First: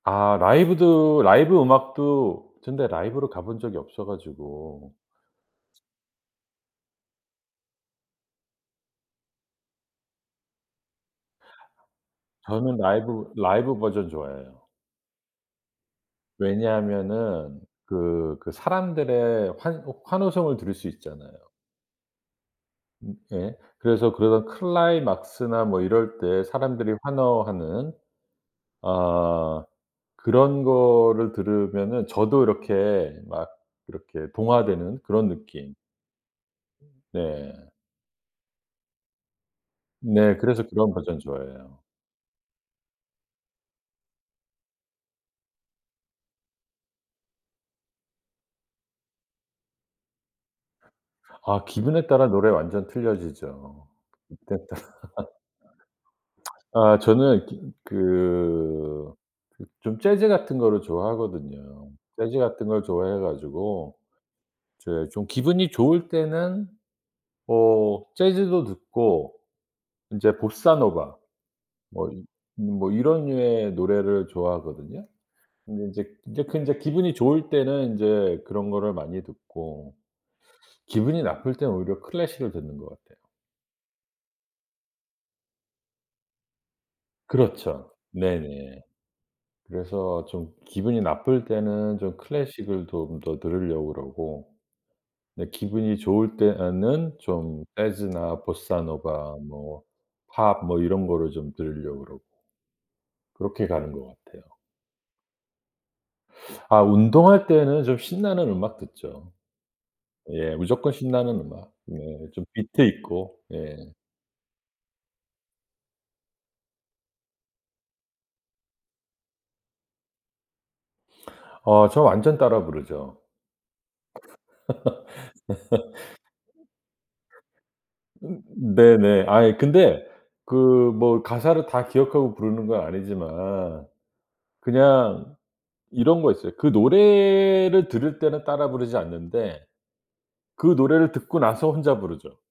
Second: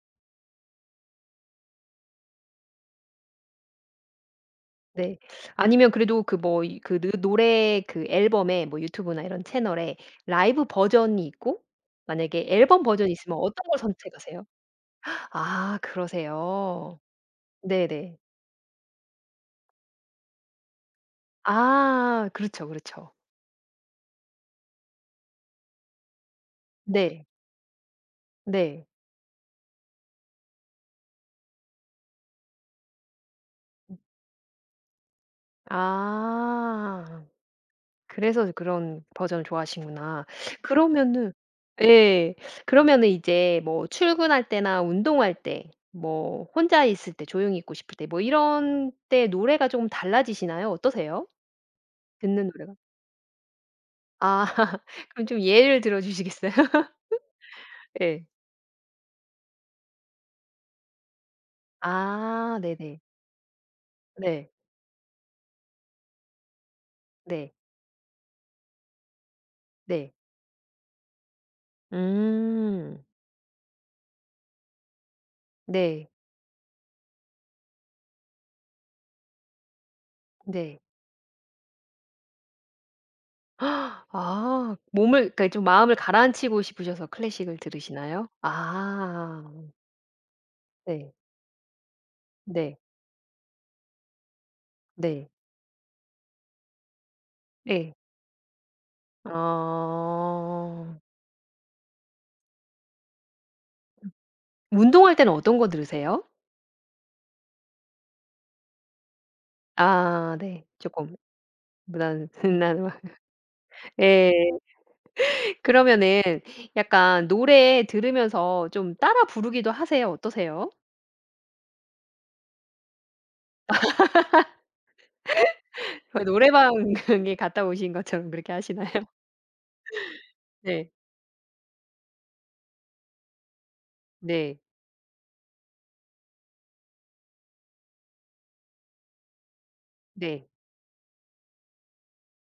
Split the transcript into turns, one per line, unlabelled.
아 라이브도 라이브 음악도 전 근데 라이브로 가본 적이 없어 가지고.
네. 아니면 그래도 그 뭐 이 그 느 노래 그 앨범에 뭐 유튜브나 이런 채널에 라이브 버전이 있고 만약에
저는
앨범 버전이
라이브,
있으면 어떤
라이브
걸
버전
선택하세요?
좋아해요.
아 그러세요?
왜냐하면은
네네.
그 그 사람들의 환호 환호성을 들을 수 있잖아요.
아. 그렇죠, 그렇죠.
음 예. 그래서 그런 클라이막스나 뭐 이럴 때 사람들이
네.
환호하는
네.
아 그런 거를 들으면은 저도 이렇게 막 이렇게 동화되는 그런 느낌.
아.
네.
그래서 그런 버전을 좋아하시는구나.
네. 그래서 그런 버전
그러면은
좋아해요.
예 그러면은 이제 뭐 출근할 때나 운동할 때 뭐 혼자 있을 때 조용히 있고 싶을 때 뭐 이런 때 노래가 좀 달라지시나요? 어떠세요?
아 기분에 따라
듣는
노래
노래가.
완전 틀려지죠.
아.
이때 따
그럼 좀 예를 들어 주시겠어요?
아 저는 좀
예.
그 그 좀 재즈 같은 거를 좋아하거든요. 재즈
아
같은 걸
네네.
좋아해 가지고
네.
이제 좀 기분이 좋을 때는
네.
뭐 재즈도 듣고
네.
인제 보사노바 뭐 이 음 뭐
음.
이런 류의 노래를 좋아하거든요. 근데
네.
인제, 인제 그건 인제 기분이 좋을 때는 인제 그런 거를 많이 듣고
네.
기분이 나쁠 땐 오히려 클래식을 듣는 것 같아요.
아 몸을 그러니까 좀 마음을 가라앉히고 싶으셔서 클래식을
그렇죠.
들으시나요?
네네.
아.
그래서 좀 기분이
네.
나쁠 때는 좀
네.
클래식을 좀 더 들으려고 그러고
네.
네 기분이 좋을 때에는 좀
네.
재즈나 보사노바 뭐 팝 뭐
아.
이런 거를 좀 들으려고 그러고. 그렇게 가는
음.
것 같아요.
운동할 땐 어떤 거 들으세요?
아 운동할 때는 좀 신나는 음악 듣죠.
아
예.
네.
무조건
쪼끔
신나는 음악 네 좀 비트 있고. 예.
[unintelligible] 예 그러면은 약간 노래 들으면서 좀 따라 부르기도 하세요? 어떠세요?
어 저 완전 따라 부르죠.
노래방에 갔다 오신 것처럼
음
그렇게 하시나요?
네네. 아이 근데 그
네.
뭐 가사를 다 기억하고 부르는 건 아니지만
네.
그냥 이런 거 있어요. 그 노래를 들을 때는 따라 부르지 않는데
네.
그 노래를 듣고 나서 혼자 부르죠.